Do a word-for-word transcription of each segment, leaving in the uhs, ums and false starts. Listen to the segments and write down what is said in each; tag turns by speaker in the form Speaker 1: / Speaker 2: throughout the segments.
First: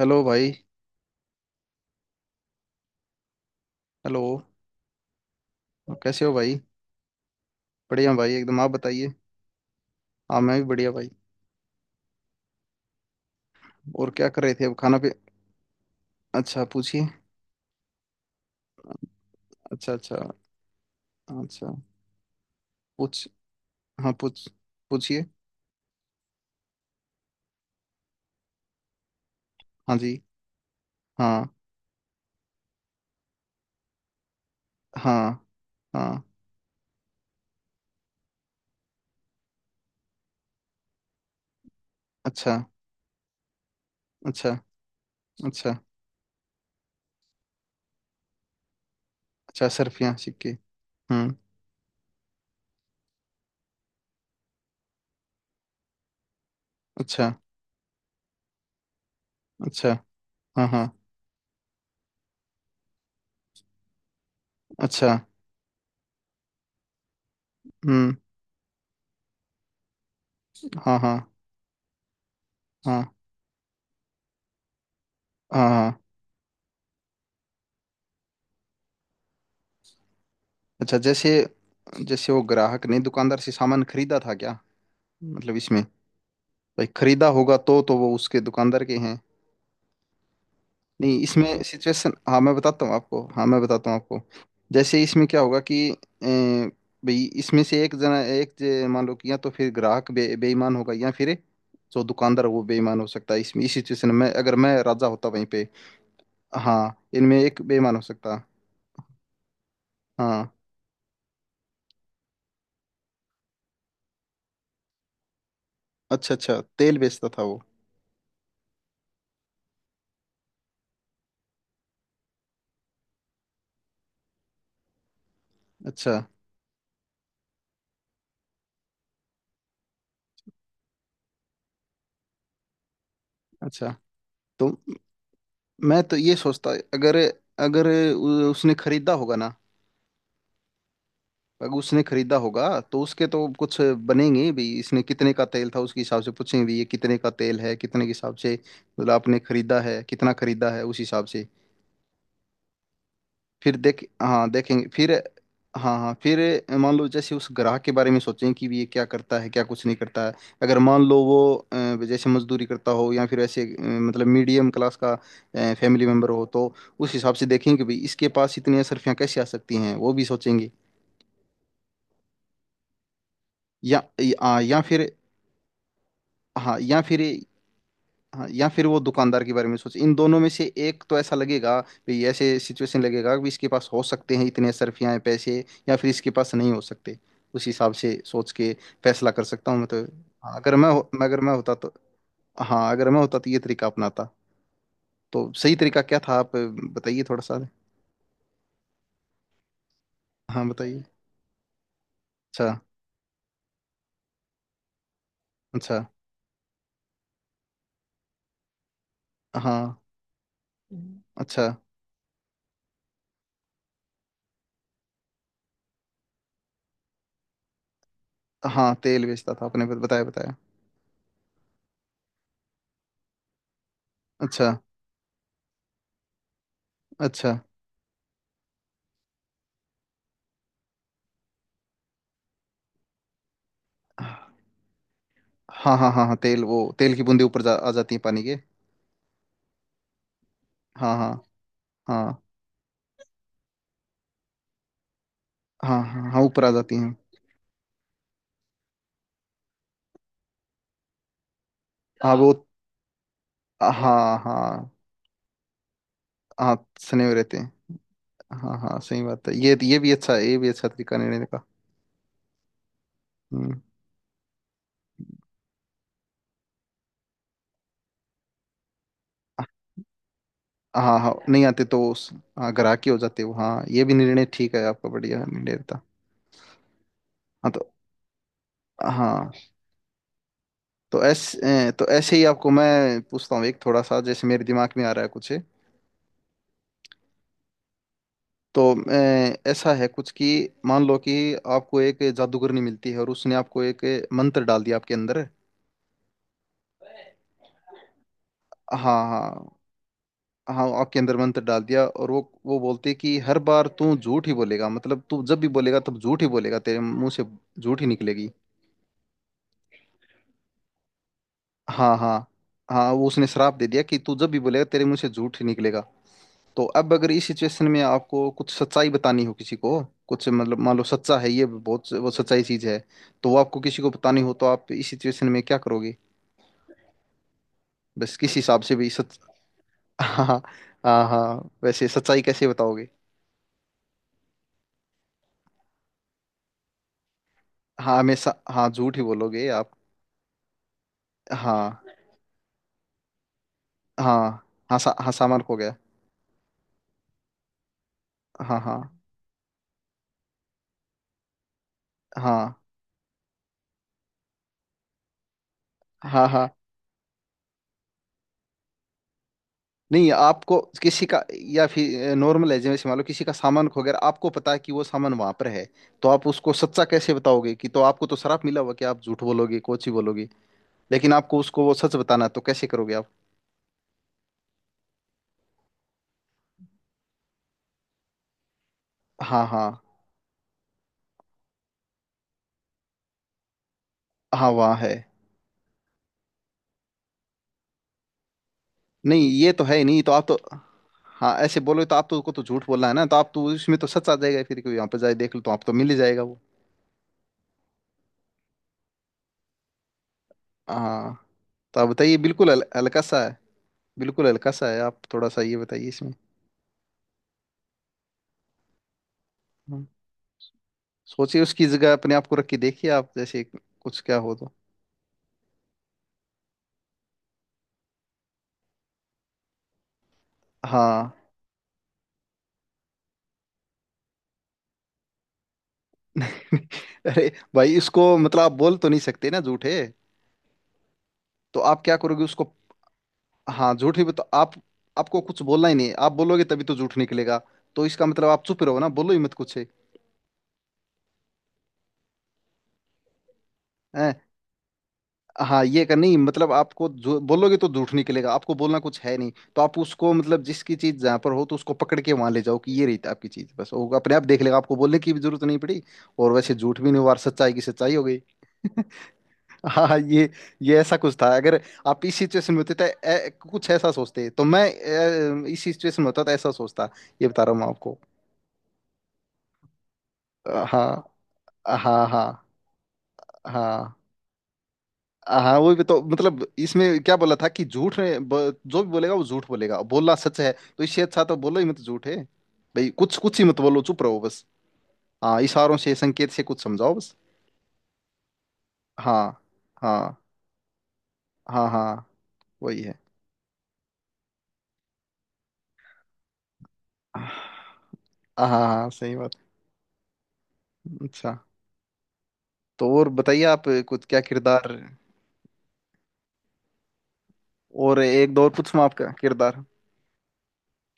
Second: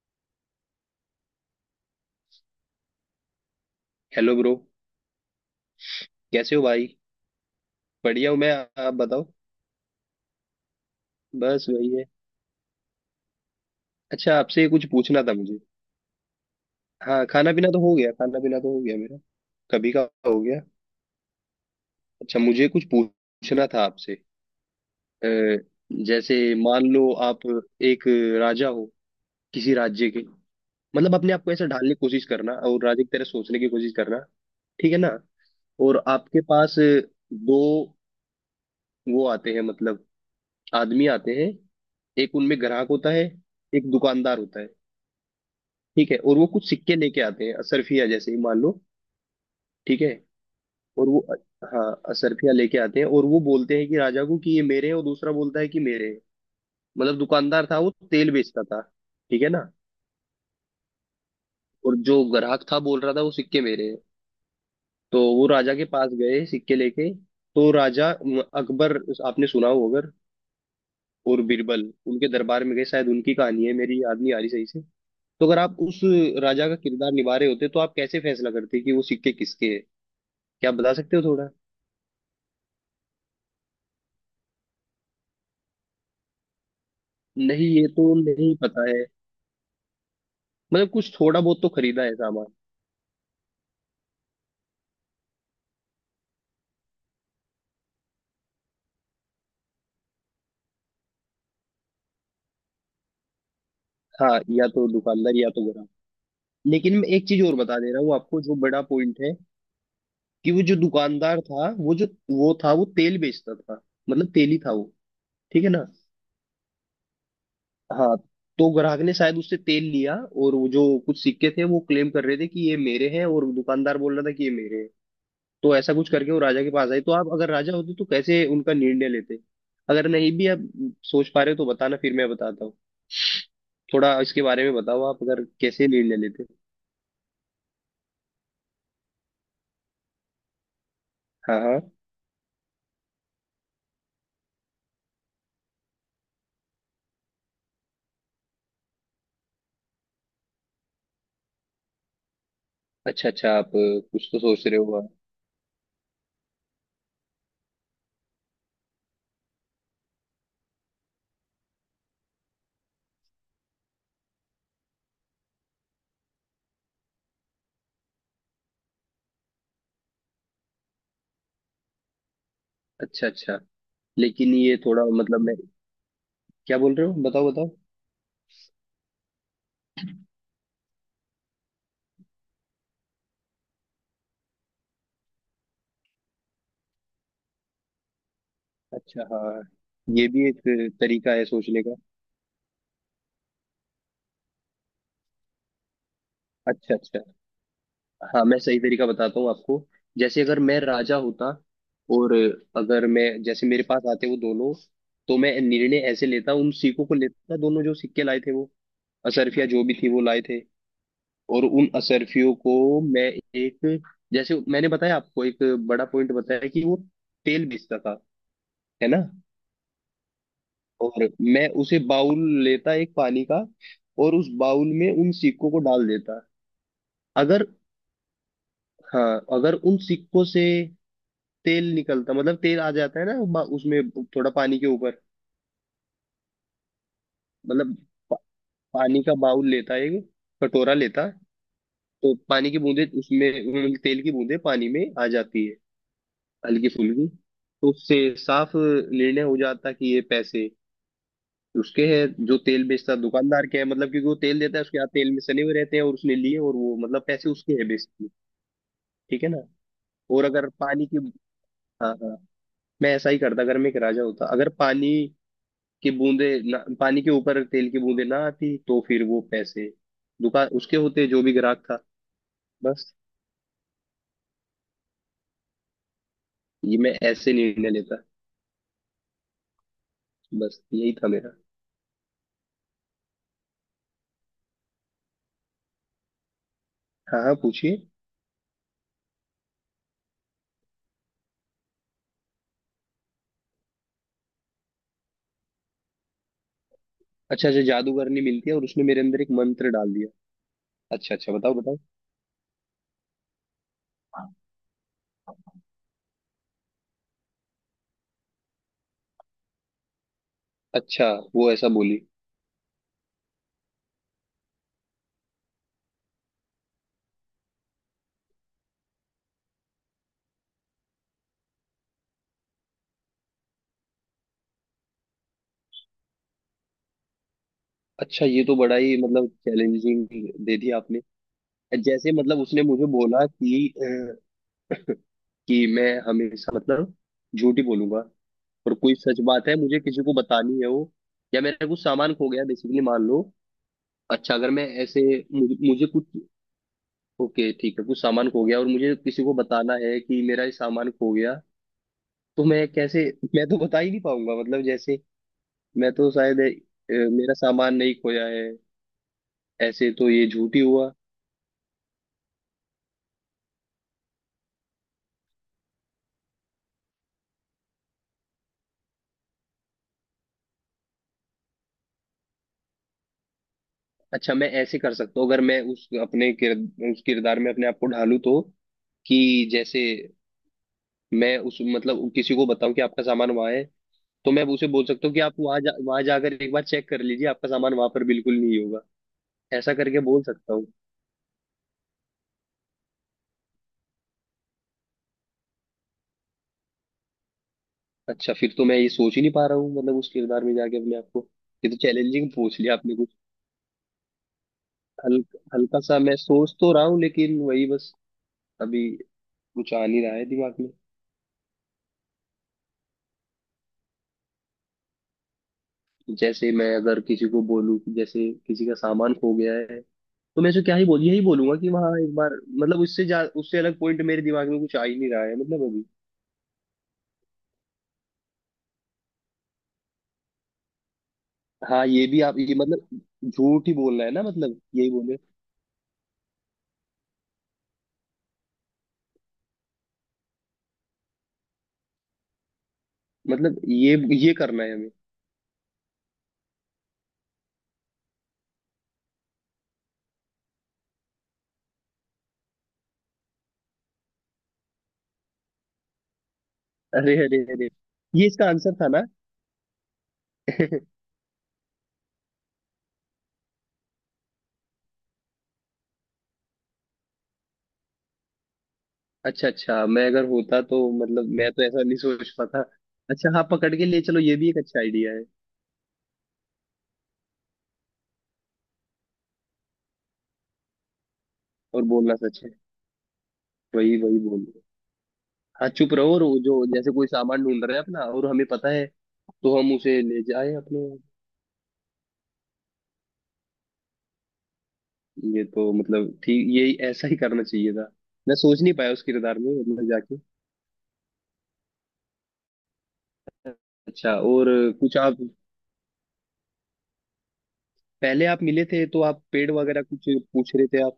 Speaker 1: Hello भाई। Hello.
Speaker 2: Hello bro.
Speaker 1: कैसे हो
Speaker 2: कैसे
Speaker 1: भाई?
Speaker 2: हो भाई?
Speaker 1: बढ़िया हूँ
Speaker 2: बढ़िया
Speaker 1: भाई
Speaker 2: हूँ मैं।
Speaker 1: एकदम। आप
Speaker 2: आप
Speaker 1: बताइए।
Speaker 2: बताओ।
Speaker 1: हाँ, मैं भी बढ़िया भाई।
Speaker 2: बस वही है।
Speaker 1: और क्या
Speaker 2: अच्छा,
Speaker 1: कर रहे थे?
Speaker 2: आपसे
Speaker 1: अब
Speaker 2: कुछ
Speaker 1: खाना पे।
Speaker 2: पूछना था मुझे।
Speaker 1: अच्छा, पूछिए।
Speaker 2: हाँ, खाना पीना तो हो गया, खाना पीना तो हो गया मेरा, कभी
Speaker 1: अच्छा।
Speaker 2: का
Speaker 1: अच्छा।
Speaker 2: हो गया।
Speaker 1: अच्छा,
Speaker 2: अच्छा, मुझे कुछ
Speaker 1: पूछ।
Speaker 2: पूछना था
Speaker 1: हाँ,
Speaker 2: आपसे।
Speaker 1: पूछ। पूछिए।
Speaker 2: अ, जैसे मान लो आप एक राजा हो किसी
Speaker 1: हाँ
Speaker 2: राज्य के।
Speaker 1: जी।
Speaker 2: मतलब अपने आप
Speaker 1: हाँ,
Speaker 2: को ऐसा ढालने की कोशिश करना और राजा की तरह सोचने की कोशिश करना। ठीक है ना?
Speaker 1: हाँ,
Speaker 2: और
Speaker 1: हाँ।
Speaker 2: आपके पास दो वो आते हैं, मतलब आदमी आते हैं। एक
Speaker 1: अच्छा।
Speaker 2: उनमें ग्राहक होता है, एक दुकानदार
Speaker 1: अच्छा।
Speaker 2: होता है।
Speaker 1: अच्छा।
Speaker 2: ठीक है। और वो कुछ सिक्के लेके आते हैं, असरफिया जैसे ही मान लो।
Speaker 1: अच्छा
Speaker 2: ठीक है।
Speaker 1: सरफियाँ सिक्के।
Speaker 2: और वो,
Speaker 1: हम्म।
Speaker 2: हाँ, असरफिया लेके आते हैं और वो बोलते हैं कि राजा को कि ये मेरे हैं और दूसरा बोलता है कि मेरे हैं। मतलब
Speaker 1: अच्छा।
Speaker 2: दुकानदार था, वो तेल बेचता था। ठीक है ना?
Speaker 1: अच्छा। हाँ, हाँ।
Speaker 2: और जो ग्राहक था बोल रहा था वो सिक्के मेरे हैं।
Speaker 1: अच्छा।
Speaker 2: तो वो राजा के पास गए सिक्के लेके। तो राजा
Speaker 1: हम्म।
Speaker 2: अम, अकबर, आपने सुना हो अगर,
Speaker 1: हाँ, हाँ,
Speaker 2: और बीरबल उनके दरबार में गए, शायद
Speaker 1: हाँ,
Speaker 2: उनकी कहानी है, मेरी याद नहीं आ रही सही से। तो अगर
Speaker 1: हाँ।
Speaker 2: आप
Speaker 1: हाँ
Speaker 2: उस राजा का किरदार निभा रहे होते तो आप कैसे फैसला करते कि वो सिक्के किसके हैं? क्या आप बता
Speaker 1: अच्छा।
Speaker 2: सकते हो
Speaker 1: जैसे
Speaker 2: थोड़ा?
Speaker 1: जैसे वो ग्राहक ने दुकानदार से सामान खरीदा था क्या? मतलब इसमें, भाई खरीदा होगा
Speaker 2: नहीं,
Speaker 1: तो
Speaker 2: ये
Speaker 1: तो वो
Speaker 2: तो
Speaker 1: उसके
Speaker 2: नहीं
Speaker 1: दुकानदार
Speaker 2: पता
Speaker 1: के
Speaker 2: है।
Speaker 1: हैं।
Speaker 2: मतलब कुछ
Speaker 1: नहीं,
Speaker 2: थोड़ा बहुत
Speaker 1: इसमें
Speaker 2: तो खरीदा
Speaker 1: सिचुएशन,
Speaker 2: है
Speaker 1: हाँ
Speaker 2: सामान।
Speaker 1: मैं बताता हूँ आपको, हाँ मैं बताता हूँ आपको जैसे इसमें क्या होगा कि अ, भाई इसमें से एक जना एक जे- मान लो कि या तो फिर ग्राहक बे, बेईमान होगा या फिर जो दुकानदार है वो बेईमान हो सकता है। इसमें इस सिचुएशन
Speaker 2: हाँ,
Speaker 1: में अगर
Speaker 2: या
Speaker 1: मैं
Speaker 2: तो
Speaker 1: राजा होता
Speaker 2: दुकानदार
Speaker 1: वहीं
Speaker 2: या तो
Speaker 1: पे।
Speaker 2: ग्राहक।
Speaker 1: हाँ,
Speaker 2: लेकिन मैं एक
Speaker 1: इनमें
Speaker 2: चीज और
Speaker 1: एक
Speaker 2: बता दे
Speaker 1: बेईमान हो
Speaker 2: रहा हूँ आपको
Speaker 1: सकता।
Speaker 2: जो बड़ा पॉइंट है, कि
Speaker 1: हाँ,
Speaker 2: वो जो दुकानदार था, वो जो वो था वो तेल बेचता था। मतलब तेली था वो। ठीक है ना?
Speaker 1: अच्छा। अच्छा तेल बेचता था वो।
Speaker 2: हाँ, तो ग्राहक ने शायद उससे तेल लिया और वो जो कुछ सिक्के थे वो क्लेम कर रहे थे कि ये मेरे हैं और दुकानदार बोल रहा था कि ये मेरे हैं। तो ऐसा कुछ
Speaker 1: अच्छा।
Speaker 2: करके वो राजा के पास आई, तो आप अगर राजा होते तो कैसे उनका निर्णय लेते? अगर नहीं भी आप सोच पा रहे हो तो बताना, फिर मैं बताता हूँ।
Speaker 1: अच्छा।
Speaker 2: थोड़ा इसके बारे
Speaker 1: तो
Speaker 2: में बताओ आप, अगर कैसे
Speaker 1: मैं तो
Speaker 2: निर्णय
Speaker 1: ये
Speaker 2: लेते।
Speaker 1: सोचता, अगर, अगर उ- उसने खरीदा होगा ना।
Speaker 2: हाँ
Speaker 1: अगर
Speaker 2: हाँ।
Speaker 1: उसने खरीदा होगा तो उसके तो कुछ बनेंगे भी। इसने कितने का तेल था उसके हिसाब से पूछेंगे भी, ये कितने का तेल है, कितने के हिसाब से। मतलब आपने खरीदा है, कितना खरीदा है, उस हिसाब से।
Speaker 2: अच्छा अच्छा, आप
Speaker 1: फिर
Speaker 2: अ,
Speaker 1: देख,
Speaker 2: कुछ तो
Speaker 1: हाँ
Speaker 2: सोच रहे
Speaker 1: देखेंगे
Speaker 2: हो आप।
Speaker 1: फिर। हाँ, हाँ फिर। मान लो, जैसे उस ग्राहक के बारे में सोचें कि भी ये क्या करता है, क्या कुछ नहीं करता है। अगर मान लो वो अ, जैसे मजदूरी करता हो या फिर ऐसे, अ, मतलब मीडियम क्लास का फैमिली मेम्बर हो, तो उस हिसाब से देखेंगे कि भाई इसके पास इतनी असरफियाँ कैसे आ सकती हैं, वो भी सोचेंगे।
Speaker 2: अच्छा अच्छा।
Speaker 1: या या,
Speaker 2: लेकिन
Speaker 1: आ,
Speaker 2: ये
Speaker 1: या
Speaker 2: थोड़ा
Speaker 1: फिर।
Speaker 2: मतलब मैं,
Speaker 1: हाँ।
Speaker 2: क्या बोल
Speaker 1: या
Speaker 2: रहे हो
Speaker 1: फिर
Speaker 2: बताओ बताओ।
Speaker 1: हाँ या फिर वो दुकानदार के बारे में सोच, इन दोनों में से एक तो ऐसा लगेगा भी, ऐसे सिचुएशन लगेगा कि इसके पास हो सकते हैं इतने सरफियाँ पैसे, या फिर इसके पास नहीं हो सकते। उस हिसाब से सोच के
Speaker 2: अच्छा
Speaker 1: फैसला कर
Speaker 2: हाँ,
Speaker 1: सकता हूँ मैं तो।
Speaker 2: ये भी
Speaker 1: हाँ,
Speaker 2: एक
Speaker 1: अगर मैं हो- मैं-
Speaker 2: तरीका
Speaker 1: अगर
Speaker 2: है
Speaker 1: मैं होता
Speaker 2: सोचने
Speaker 1: तो,
Speaker 2: का।
Speaker 1: हाँ अगर मैं होता तो ये तरीका अपनाता। तो सही तरीका क्या था, आप
Speaker 2: अच्छा अच्छा,
Speaker 1: बताइए थोड़ा सा।
Speaker 2: हाँ मैं सही तरीका बताता हूँ आपको। जैसे अगर
Speaker 1: हाँ,
Speaker 2: मैं
Speaker 1: बताइए।
Speaker 2: राजा होता, और
Speaker 1: अच्छा।
Speaker 2: अगर मैं, जैसे मेरे पास आते वो दोनों, तो मैं निर्णय
Speaker 1: अच्छा।
Speaker 2: ऐसे लेता, उन सिक्कों को लेता दोनों जो सिक्के लाए थे वो, असरफिया जो भी
Speaker 1: हाँ।
Speaker 2: थी वो लाए थे,
Speaker 1: हम्म। अच्छा।
Speaker 2: और उन असरफियों को मैं एक, जैसे मैंने बताया आपको एक बड़ा पॉइंट बताया कि वो तेल बेचता था,
Speaker 1: हाँ
Speaker 2: है ना?
Speaker 1: तेल बेचता था, आपने बताया बताया।
Speaker 2: और मैं उसे बाउल लेता एक पानी का, और उस
Speaker 1: अच्छा।
Speaker 2: बाउल में उन सिक्कों को डाल देता।
Speaker 1: अच्छा।
Speaker 2: अगर, हाँ अगर उन सिक्कों से तेल निकलता, मतलब तेल आ जाता है ना बा- उसमें, थोड़ा पानी के ऊपर।
Speaker 1: हाँ, हाँ, हाँ, हाँ तेल, वो तेल की बूंदे ऊपर जा, आ
Speaker 2: मतलब
Speaker 1: जाती है पानी के।
Speaker 2: पानी का बाउल लेता है एक, कटोरा
Speaker 1: हाँ,
Speaker 2: लेता है।
Speaker 1: हाँ,
Speaker 2: तो
Speaker 1: हाँ,
Speaker 2: पानी की बूंदे उसमें, मतलब तेल की बूंदे पानी में आ जाती है
Speaker 1: हाँ, हाँ, हाँ ऊपर आ
Speaker 2: हल्की
Speaker 1: जाती हैं।
Speaker 2: फुल्की। तो उससे साफ निर्णय हो जाता कि ये पैसे उसके हैं
Speaker 1: हाँ वो।
Speaker 2: जो तेल बेचता है, दुकानदार के है मतलब, क्योंकि वो
Speaker 1: हाँ,
Speaker 2: तेल देता है,
Speaker 1: हाँ,
Speaker 2: उसके हाथ तेल में सने हुए रहते हैं और उसने लिए, और
Speaker 1: हाँ
Speaker 2: वो मतलब
Speaker 1: सने हुए
Speaker 2: पैसे
Speaker 1: रहते हैं।
Speaker 2: उसके हैं बेसिकली।
Speaker 1: हाँ, हाँ सही
Speaker 2: ठीक
Speaker 1: बात
Speaker 2: है
Speaker 1: है,
Speaker 2: ना?
Speaker 1: ये ये भी अच्छा है,
Speaker 2: और
Speaker 1: ये भी
Speaker 2: अगर
Speaker 1: अच्छा
Speaker 2: पानी
Speaker 1: तरीका
Speaker 2: की,
Speaker 1: निर्णय का।
Speaker 2: हाँ हाँ, मैं ऐसा ही करता अगर
Speaker 1: हम्म।
Speaker 2: मैं एक राजा होता। अगर पानी कि बूंदे ना, पानी के ऊपर तेल की बूंदे ना आती, तो फिर वो पैसे दुकान उसके
Speaker 1: हाँ,
Speaker 2: होते
Speaker 1: हाँ
Speaker 2: जो भी
Speaker 1: नहीं
Speaker 2: ग्राहक
Speaker 1: आते
Speaker 2: था।
Speaker 1: तो उस- हाँ ग्राहकी
Speaker 2: बस
Speaker 1: हो जाते हो, हाँ ये भी निर्णय ठीक है, आपका बढ़िया निर्णय था।
Speaker 2: ये मैं ऐसे
Speaker 1: हाँ
Speaker 2: निर्णय
Speaker 1: तो,
Speaker 2: लेता।
Speaker 1: हाँ
Speaker 2: बस यही
Speaker 1: तो
Speaker 2: था मेरा।
Speaker 1: ऐसे तो ऐसे ही आपको मैं पूछता हूँ एक, थोड़ा सा जैसे मेरे दिमाग में आ रहा है कुछ।
Speaker 2: हाँ हाँ, पूछिए।
Speaker 1: तो अ, ऐसा है कुछ कि, मान लो कि आपको एक जादूगरनी मिलती है और उसने आपको एक मंत्र डाल दिया आपके अंदर।
Speaker 2: अच्छा अच्छा, जादूगरनी मिलती है और उसने मेरे
Speaker 1: हाँ,
Speaker 2: अंदर एक मंत्र
Speaker 1: हाँ।
Speaker 2: डाल दिया।
Speaker 1: हाँ आपके
Speaker 2: अच्छा
Speaker 1: अंदर
Speaker 2: अच्छा,
Speaker 1: मंत्र
Speaker 2: बताओ
Speaker 1: डाल
Speaker 2: बताओ।
Speaker 1: दिया और वो वो बोलती है कि हर बार तू झूठ ही बोलेगा, मतलब तू जब भी बोलेगा तब झूठ ही बोलेगा, तेरे मुंह से झूठ ही निकलेगी।
Speaker 2: अच्छा, वो ऐसा
Speaker 1: हाँ,
Speaker 2: बोली।
Speaker 1: हाँ। हाँ वो उसने श्राप दे दिया कि तू जब भी बोलेगा तेरे मुंह से झूठ ही निकलेगा। तो अब अगर इस सिचुएशन में आपको कुछ सच्चाई बतानी हो किसी को, कुछ मतलब मान लो सच्चा है ये बहुत, वो सच्चाई चीज है, तो वो आपको किसी को बतानी हो तो आप इस सिचुएशन में क्या करोगे? बस
Speaker 2: अच्छा
Speaker 1: किस
Speaker 2: ये तो
Speaker 1: हिसाब
Speaker 2: बड़ा
Speaker 1: से भी
Speaker 2: ही
Speaker 1: सच।
Speaker 2: मतलब चैलेंजिंग
Speaker 1: हाँ, हाँ।
Speaker 2: दे दिया आपने।
Speaker 1: हाँ, हाँ, वैसे
Speaker 2: जैसे
Speaker 1: सच्चाई
Speaker 2: मतलब
Speaker 1: कैसे
Speaker 2: उसने मुझे
Speaker 1: बताओगे?
Speaker 2: बोला कि अ, कि मैं हमेशा मतलब झूठी बोलूंगा,
Speaker 1: हाँ हमेशा, हाँ
Speaker 2: और कोई
Speaker 1: झूठ ही
Speaker 2: सच
Speaker 1: बोलोगे
Speaker 2: बात है
Speaker 1: आप।
Speaker 2: मुझे किसी को बतानी है वो, या मेरा कुछ
Speaker 1: हाँ,
Speaker 2: सामान खो गया बेसिकली मान लो। अच्छा
Speaker 1: हाँ।
Speaker 2: अगर मैं
Speaker 1: हाँ सा,
Speaker 2: ऐसे
Speaker 1: हाँ सामान
Speaker 2: मुझे,
Speaker 1: खो गया।
Speaker 2: मुझे कुछ, ओके ठीक है, कुछ सामान खो गया
Speaker 1: हाँ,
Speaker 2: और
Speaker 1: हाँ।
Speaker 2: मुझे किसी को बताना है कि मेरा ये सामान खो गया, तो
Speaker 1: हाँ,
Speaker 2: मैं कैसे? मैं तो बता ही नहीं पाऊंगा मतलब। जैसे मैं तो
Speaker 1: हाँ।
Speaker 2: शायद अ,
Speaker 1: हाँ,
Speaker 2: मेरा सामान नहीं खोया है, ऐसे तो
Speaker 1: नहीं
Speaker 2: ये झूठ
Speaker 1: आपको
Speaker 2: ही हुआ।
Speaker 1: किसी का, या फिर नॉर्मल है, जैसे मान लो किसी का सामान खो गया, आपको पता है कि वो सामान वहां पर है, तो आप उसको सच्चा कैसे बताओगे कि? तो आपको तो शराप मिला हुआ कि आप झूठ बोलोगे, कोची बोलोगे, लेकिन आपको उसको वो सच बताना है, तो कैसे करोगे आप?
Speaker 2: अच्छा मैं ऐसे कर सकता हूँ, अगर मैं उस अपने किर, उस किरदार में अपने आप को ढालूं तो,
Speaker 1: हाँ,
Speaker 2: कि
Speaker 1: हाँ।
Speaker 2: जैसे मैं उस मतलब किसी को बताऊं कि आपका सामान वहां है, तो मैं
Speaker 1: हाँ
Speaker 2: उसे
Speaker 1: वहाँ
Speaker 2: बोल
Speaker 1: है,
Speaker 2: सकता हूँ कि आप वहां जा, वहां जाकर एक बार चेक कर लीजिए, आपका सामान वहां पर बिल्कुल नहीं होगा।
Speaker 1: नहीं ये तो
Speaker 2: ऐसा
Speaker 1: है ही
Speaker 2: करके
Speaker 1: नहीं तो
Speaker 2: बोल
Speaker 1: आप तो।
Speaker 2: सकता हूँ।
Speaker 1: हाँ ऐसे बोलोगे तो आप तो उसको तो झूठ बोलना है ना, तो आप तो उसमें तो सच आ जाएगा, फिर कोई यहाँ पर जाए देख लो तो आप तो मिल ही जाएगा वो।
Speaker 2: अच्छा फिर तो मैं ये सोच ही नहीं पा रहा हूँ मतलब, उस किरदार में जाके अपने आप
Speaker 1: हाँ
Speaker 2: को। ये तो
Speaker 1: तो आप बताइए,
Speaker 2: चैलेंजिंग
Speaker 1: बिल्कुल
Speaker 2: पूछ
Speaker 1: हल-
Speaker 2: लिया आपने
Speaker 1: हल्का
Speaker 2: कुछ।
Speaker 1: सा है, बिल्कुल हल्का सा है। आप
Speaker 2: हल,
Speaker 1: थोड़ा सा ये
Speaker 2: हल्का
Speaker 1: बताइए
Speaker 2: सा
Speaker 1: इसमें।
Speaker 2: मैं सोच तो रहा हूँ लेकिन वही बस, अभी कुछ आ
Speaker 1: हाँ।
Speaker 2: नहीं रहा है दिमाग में।
Speaker 1: सोचिए उसकी जगह अपने आप को रख के देखिए, आप जैसे कुछ क्या हो तो।
Speaker 2: जैसे मैं अगर किसी को बोलूँ कि जैसे किसी का सामान खो गया है, तो मैं उसे क्या ही बोल,
Speaker 1: हाँ।
Speaker 2: यही बोलूंगा कि वहां एक बार, मतलब उससे जा उससे अलग पॉइंट मेरे दिमाग में कुछ आ ही नहीं रहा है मतलब अभी।
Speaker 1: अरे भाई इसको मतलब आप बोल तो नहीं सकते ना, झूठ है, तो आप
Speaker 2: हाँ
Speaker 1: क्या
Speaker 2: ये भी
Speaker 1: करोगे
Speaker 2: आप
Speaker 1: उसको?
Speaker 2: ये मतलब, झूठ ही
Speaker 1: हाँ, झूठ
Speaker 2: बोलना
Speaker 1: ही
Speaker 2: है ना
Speaker 1: तो आप,
Speaker 2: मतलब यही बोले।
Speaker 1: आपको कुछ बोलना ही नहीं है। आप बोलोगे तभी तो झूठ निकलेगा। तो इसका मतलब आप चुप रहो, ना बोलो ही मत कुछ है।
Speaker 2: मतलब ये
Speaker 1: हैं?
Speaker 2: ये करना है हमें?
Speaker 1: हाँ, ये कर नहीं, मतलब आपको जो बोलोगे तो झूठ निकलेगा, आपको बोलना कुछ है नहीं, तो आप उसको, मतलब जिसकी चीज जहाँ पर हो तो उसको पकड़ के वहां ले जाओ कि ये रही थी आपकी चीज, बस वो अपने आप देख लेगा, आपको बोलने की भी जरूरत नहीं पड़ी, और वैसे झूठ भी नहीं हुआ,
Speaker 2: अरे
Speaker 1: और
Speaker 2: अरे
Speaker 1: सच्चाई की
Speaker 2: अरे,
Speaker 1: सच्चाई हो गई।
Speaker 2: ये इसका आंसर था ना!
Speaker 1: हाँ, हाँ ये ये ऐसा कुछ था। अगर आप इस सिचुएशन में होते तो ए, कुछ ऐसा सोचते, तो मैं ए, इस सिचुएशन में होता तो ऐसा सोचता, ये बता रहा हूँ मैं आपको।
Speaker 2: अच्छा अच्छा, मैं अगर होता
Speaker 1: अ,
Speaker 2: तो
Speaker 1: हाँ,
Speaker 2: मतलब मैं तो ऐसा नहीं
Speaker 1: हाँ, हाँ,
Speaker 2: सोच पाता। अच्छा हाँ, पकड़ के
Speaker 1: हाँ।
Speaker 2: ले चलो, ये भी एक अच्छा आइडिया है।
Speaker 1: हाँ वही तो, मतलब इसमें क्या बोला था कि झूठ है, ब- जो भी बोलेगा वो झूठ बोलेगा, बोलना सच है, तो इससे अच्छा तो बोलो ही मत
Speaker 2: और
Speaker 1: झूठ
Speaker 2: बोलना
Speaker 1: है,
Speaker 2: सच है।
Speaker 1: भाई कुछ कुछ ही मत बोलो,
Speaker 2: वही
Speaker 1: चुप
Speaker 2: वही
Speaker 1: रहो बस।
Speaker 2: बोल।
Speaker 1: हाँ,
Speaker 2: हाँ
Speaker 1: इशारों
Speaker 2: चुप
Speaker 1: से,
Speaker 2: रहो, और
Speaker 1: संकेत
Speaker 2: वो
Speaker 1: से कुछ
Speaker 2: जो जैसे
Speaker 1: समझाओ
Speaker 2: कोई
Speaker 1: बस।
Speaker 2: सामान ढूंढ रहा है अपना और हमें पता है,
Speaker 1: हाँ,
Speaker 2: तो हम उसे
Speaker 1: हाँ,
Speaker 2: ले जाए अपने।
Speaker 1: हाँ, हाँ वही है।
Speaker 2: ये तो मतलब ठीक, यही ऐसा ही
Speaker 1: हाँ,
Speaker 2: करना चाहिए था। मैं
Speaker 1: हाँ,
Speaker 2: सोच नहीं
Speaker 1: हाँ,
Speaker 2: पाया उस
Speaker 1: सही बात।
Speaker 2: किरदार में मतलब जाके।
Speaker 1: अच्छा, तो और बताइए आप, कुछ
Speaker 2: अच्छा
Speaker 1: क्या
Speaker 2: और
Speaker 1: किरदार
Speaker 2: कुछ आप,
Speaker 1: और,
Speaker 2: पहले
Speaker 1: एक
Speaker 2: आप
Speaker 1: दो और
Speaker 2: मिले
Speaker 1: पूछूं
Speaker 2: थे तो
Speaker 1: आपका
Speaker 2: आप पेड़
Speaker 1: किरदार।
Speaker 2: वगैरह कुछ पूछ रहे थे आप।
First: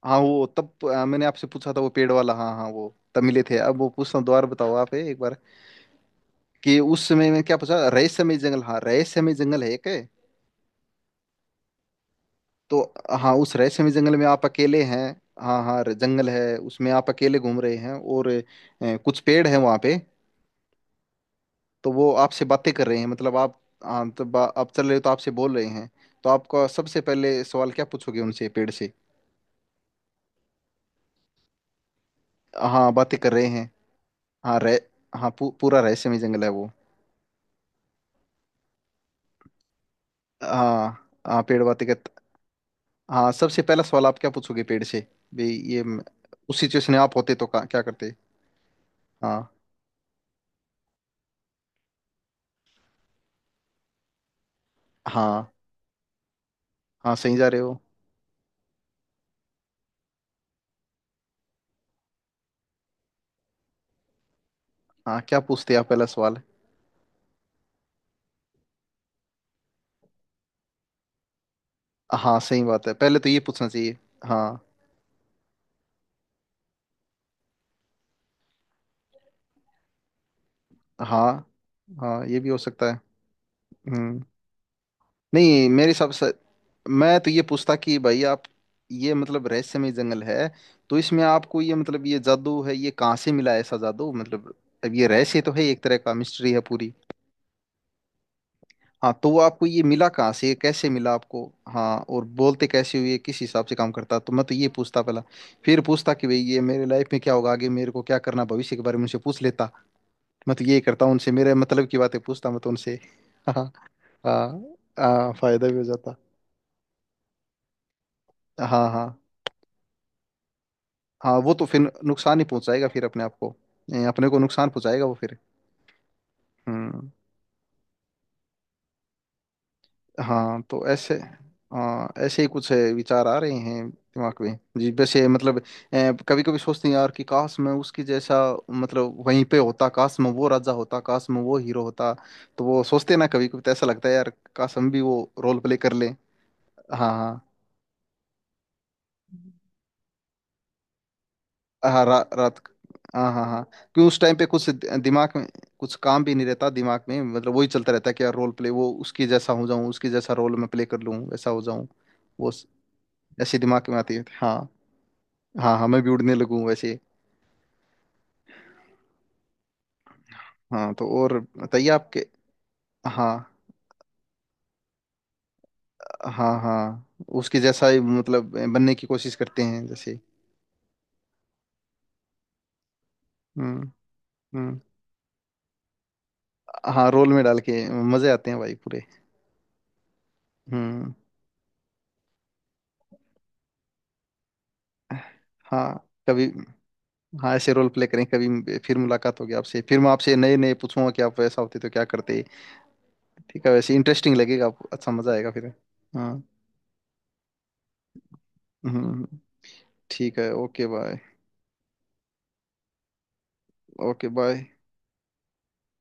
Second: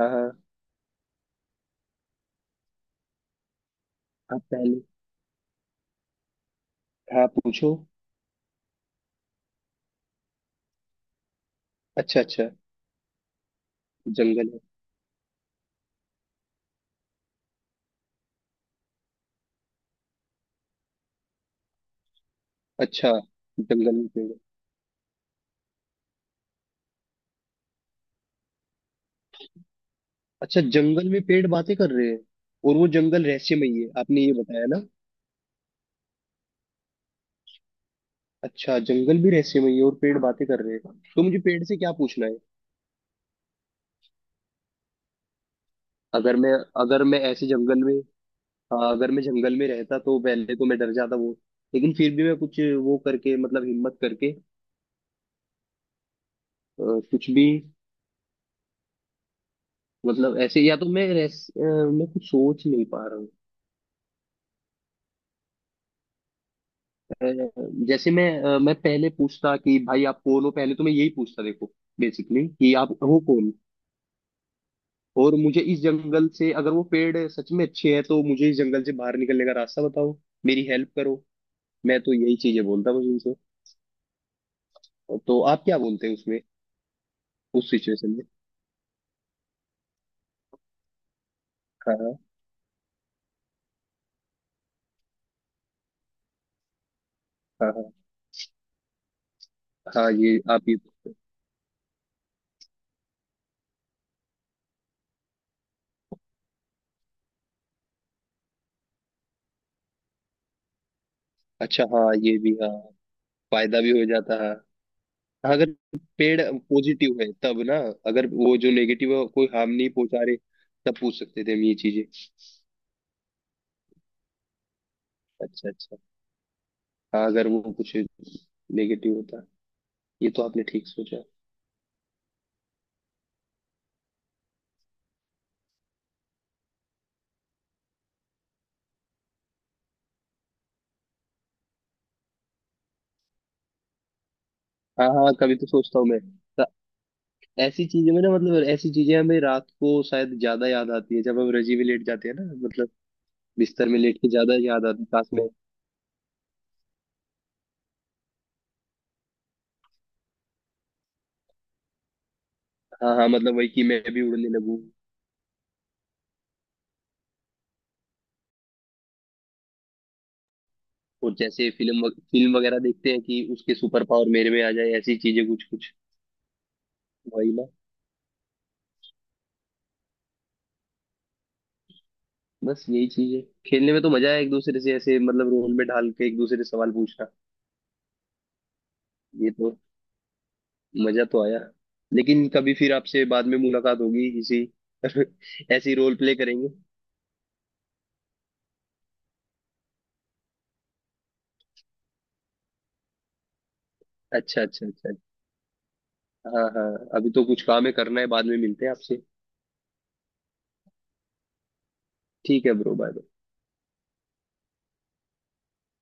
Speaker 2: हाँ
Speaker 1: हाँ
Speaker 2: हाँ।
Speaker 1: वो तब आ, मैंने आपसे पूछा था वो पेड़ वाला, हाँ हाँ वो तब मिले थे, अब वो पूछता हूँ
Speaker 2: आप
Speaker 1: दोबारा, बताओ
Speaker 2: पहले,
Speaker 1: आप एक बार कि उस
Speaker 2: हाँ
Speaker 1: समय में क्या
Speaker 2: पूछो।
Speaker 1: पूछा, रहस्यमय जंगल, हाँ रहस्यमय जंगल है क्या।
Speaker 2: अच्छा अच्छा,
Speaker 1: तो, हाँ उस रहस्यमय जंगल में आप
Speaker 2: जंगल है।
Speaker 1: अकेले हैं, हाँ हाँ जंगल है उसमें आप अकेले घूम रहे हैं, और अ, कुछ पेड़ हैं वहाँ पे, तो वो आपसे बातें कर रहे हैं,
Speaker 2: अच्छा,
Speaker 1: मतलब आप,
Speaker 2: जंगल में
Speaker 1: हाँ तो
Speaker 2: पेड़ है।
Speaker 1: बा- आप चल रहे हो तो आपसे बोल रहे हैं, तो आपका सबसे पहले सवाल क्या पूछोगे उनसे, पेड़ से?
Speaker 2: अच्छा, जंगल में पेड़ बातें कर रहे हैं और वो
Speaker 1: हाँ, बातें
Speaker 2: जंगल
Speaker 1: कर रहे हैं।
Speaker 2: रहस्यमयी है, आपने ये
Speaker 1: हाँ
Speaker 2: बताया
Speaker 1: रह
Speaker 2: ना?
Speaker 1: हाँ पू, पूरा रहस्यमय जंगल है वो।
Speaker 2: अच्छा, जंगल भी रहस्यमयी है और पेड़ बातें कर रहे हैं,
Speaker 1: हाँ,
Speaker 2: तो मुझे
Speaker 1: हाँ पेड़
Speaker 2: पेड़ से
Speaker 1: बातें
Speaker 2: क्या
Speaker 1: कर।
Speaker 2: पूछना है?
Speaker 1: हाँ सबसे पहला सवाल आप क्या पूछोगे पेड़ से? भाई ये म-
Speaker 2: अगर मैं,
Speaker 1: उस सिचुएशन में
Speaker 2: अगर
Speaker 1: आप
Speaker 2: मैं
Speaker 1: होते तो
Speaker 2: ऐसे
Speaker 1: का- क्या
Speaker 2: जंगल में,
Speaker 1: करते?
Speaker 2: हाँ अगर मैं
Speaker 1: हाँ,
Speaker 2: जंगल में रहता तो पहले तो मैं डर जाता वो, लेकिन फिर भी मैं कुछ वो करके मतलब हिम्मत करके,
Speaker 1: हाँ,
Speaker 2: अ,
Speaker 1: हाँ
Speaker 2: कुछ
Speaker 1: सही
Speaker 2: भी,
Speaker 1: जा रहे हो।
Speaker 2: मतलब ऐसे या तो मैं रेस अ, मैं कुछ सोच नहीं पा रहा हूँ।
Speaker 1: हाँ क्या पूछते आप पहला सवाल?
Speaker 2: अ, जैसे मैं अ, मैं पहले पूछता कि भाई आप कौन हो, पहले तो मैं यही पूछता देखो
Speaker 1: हाँ
Speaker 2: बेसिकली,
Speaker 1: सही
Speaker 2: कि
Speaker 1: बात
Speaker 2: आप
Speaker 1: है, पहले
Speaker 2: हो
Speaker 1: तो ये
Speaker 2: कौन।
Speaker 1: पूछना चाहिए। हाँ,
Speaker 2: और मुझे इस जंगल से, अगर वो पेड़ सच में अच्छे हैं तो मुझे इस जंगल से बाहर निकलने का रास्ता बताओ, मेरी हेल्प करो।
Speaker 1: हाँ।
Speaker 2: मैं तो
Speaker 1: हाँ
Speaker 2: यही
Speaker 1: ये भी हो
Speaker 2: चीजें
Speaker 1: सकता
Speaker 2: बोलता
Speaker 1: है।
Speaker 2: बस उनसे।
Speaker 1: हम्म।
Speaker 2: तो आप
Speaker 1: नहीं
Speaker 2: क्या
Speaker 1: मेरे
Speaker 2: बोलते
Speaker 1: हिसाब
Speaker 2: हैं
Speaker 1: से,
Speaker 2: उसमें,
Speaker 1: मैं तो ये
Speaker 2: उस
Speaker 1: पूछता कि
Speaker 2: सिचुएशन
Speaker 1: भाई
Speaker 2: में?
Speaker 1: आप, ये मतलब रहस्यमय जंगल है, तो इसमें आपको ये, मतलब
Speaker 2: हाँ
Speaker 1: ये जादू है, ये कहाँ से मिला, ऐसा जादू मतलब, अब ये रहस्य तो है, एक तरह का मिस्ट्री है पूरी।
Speaker 2: हाँ हाँ हाँ।
Speaker 1: हाँ तो वो, आपको ये मिला
Speaker 2: हाँ,
Speaker 1: कहाँ
Speaker 2: ये
Speaker 1: से, ये
Speaker 2: आप ये।
Speaker 1: कैसे मिला आपको, हाँ और बोलते कैसे हुए, किस हिसाब से काम करता, तो मैं तो ये पूछता पहला, फिर पूछता कि भाई ये मेरे लाइफ में क्या होगा आगे, मेरे को क्या करना, भविष्य के बारे में उनसे पूछ लेता। मैं तो यही करता हूँ उनसे, मेरे
Speaker 2: अच्छा
Speaker 1: मतलब की
Speaker 2: हाँ,
Speaker 1: बातें
Speaker 2: ये
Speaker 1: पूछता
Speaker 2: भी
Speaker 1: मैं
Speaker 2: हाँ,
Speaker 1: तो उनसे। हाँ,
Speaker 2: फायदा भी हो जाता
Speaker 1: हाँ,
Speaker 2: है।
Speaker 1: हाँ, फायदा
Speaker 2: अगर
Speaker 1: भी हो जाता।
Speaker 2: पेड़ पॉजिटिव है तब ना, अगर वो जो
Speaker 1: हाँ,
Speaker 2: नेगेटिव
Speaker 1: हाँ।
Speaker 2: है, कोई हार्म नहीं पहुंचा रहे, तब पूछ
Speaker 1: हाँ
Speaker 2: सकते थे
Speaker 1: वो
Speaker 2: हम
Speaker 1: तो
Speaker 2: ये
Speaker 1: फिर
Speaker 2: चीजें।
Speaker 1: नुकसान ही पहुंचाएगा फिर अपने आप को, ए, अपने को नुकसान पहुंचाएगा वो फिर।
Speaker 2: अच्छा अच्छा,
Speaker 1: हम्म।
Speaker 2: हाँ अगर वो कुछ नेगेटिव होता। ये तो
Speaker 1: हाँ
Speaker 2: आपने
Speaker 1: तो
Speaker 2: ठीक
Speaker 1: ऐसे,
Speaker 2: सोचा।
Speaker 1: हाँ ऐसे ही कुछ ए, विचार आ रहे हैं दिमाग में जी, वैसे मतलब कभी कभी सोचते हैं यार कि काश मैं उसकी जैसा, मतलब वहीं पे होता, काश मैं वो राजा होता, काश मैं वो हीरो होता, तो वो सोचते हैं ना कभी कभी, तो ऐसा लगता है यार, काश हम भी
Speaker 2: हाँ
Speaker 1: वो
Speaker 2: हाँ, कभी
Speaker 1: रोल
Speaker 2: तो
Speaker 1: प्ले कर
Speaker 2: सोचता हूँ
Speaker 1: लें।
Speaker 2: मैं तो,
Speaker 1: हाँ, हाँ।
Speaker 2: ऐसी चीजें में ना मतलब, ऐसी चीजें हमें रात को शायद ज्यादा याद आती है जब हम रजी में लेट
Speaker 1: हाँ रा,
Speaker 2: जाते हैं ना
Speaker 1: रात,
Speaker 2: मतलब,
Speaker 1: हाँ, हाँ, हाँ।
Speaker 2: बिस्तर में
Speaker 1: क्यों उस
Speaker 2: लेट के
Speaker 1: टाइम पे
Speaker 2: ज्यादा
Speaker 1: कुछ
Speaker 2: याद
Speaker 1: दि-
Speaker 2: आती है
Speaker 1: दिमाग
Speaker 2: पास में।
Speaker 1: में कुछ काम भी नहीं रहता दिमाग में, मतलब वही चलता रहता है कि यार रोल प्ले वो, उसके जैसा हो जाऊं, उसके जैसा रोल मैं प्ले कर लूं, वैसा हो जाऊं। वो स-
Speaker 2: हाँ हाँ मतलब
Speaker 1: ऐसे
Speaker 2: वही, कि
Speaker 1: दिमाग में
Speaker 2: मैं
Speaker 1: आती
Speaker 2: भी
Speaker 1: है
Speaker 2: उड़ने
Speaker 1: हाँ।
Speaker 2: लगूं।
Speaker 1: हाँ, हाँ मैं भी उड़ने लगूं वैसे। हाँ, तो
Speaker 2: और
Speaker 1: और
Speaker 2: जैसे
Speaker 1: बताइए
Speaker 2: फिल्म
Speaker 1: आपके।
Speaker 2: फिल्म वगैरह देखते हैं
Speaker 1: हाँ,
Speaker 2: कि उसके सुपर पावर मेरे में आ जाए, ऐसी चीजें कुछ कुछ,
Speaker 1: हाँ। हाँ
Speaker 2: वही
Speaker 1: उसके
Speaker 2: ना।
Speaker 1: जैसा ही मतलब बनने की कोशिश करते हैं जैसे।
Speaker 2: बस यही चीज है,
Speaker 1: हम्म।
Speaker 2: खेलने में तो मजा आया एक दूसरे
Speaker 1: हम्म।
Speaker 2: से ऐसे मतलब रोल में ढाल के एक दूसरे से सवाल
Speaker 1: हाँ
Speaker 2: पूछना।
Speaker 1: रोल में डाल के मजे आते हैं भाई पूरे।
Speaker 2: ये तो
Speaker 1: हम्म।
Speaker 2: मजा तो आया, लेकिन कभी फिर आपसे बाद में मुलाकात होगी किसी, ऐसी
Speaker 1: हाँ
Speaker 2: रोल प्ले
Speaker 1: कभी।
Speaker 2: करेंगे।
Speaker 1: हाँ ऐसे रोल प्ले करें, कभी फिर मुलाकात होगी आपसे, फिर मैं आपसे नए नए पूछूंगा कि आप वैसा होते तो क्या करते। ठीक है, वैसे इंटरेस्टिंग
Speaker 2: अच्छा
Speaker 1: लगेगा
Speaker 2: अच्छा
Speaker 1: आपको,
Speaker 2: अच्छा।
Speaker 1: अच्छा मजा आएगा फिर। हाँ।
Speaker 2: हाँ हाँ, अभी तो कुछ काम है करना है, बाद में मिलते हैं आपसे।
Speaker 1: हम्म। ठीक है, ओके बाय।
Speaker 2: ठीक है ब्रो, बाय।
Speaker 1: Okay bye.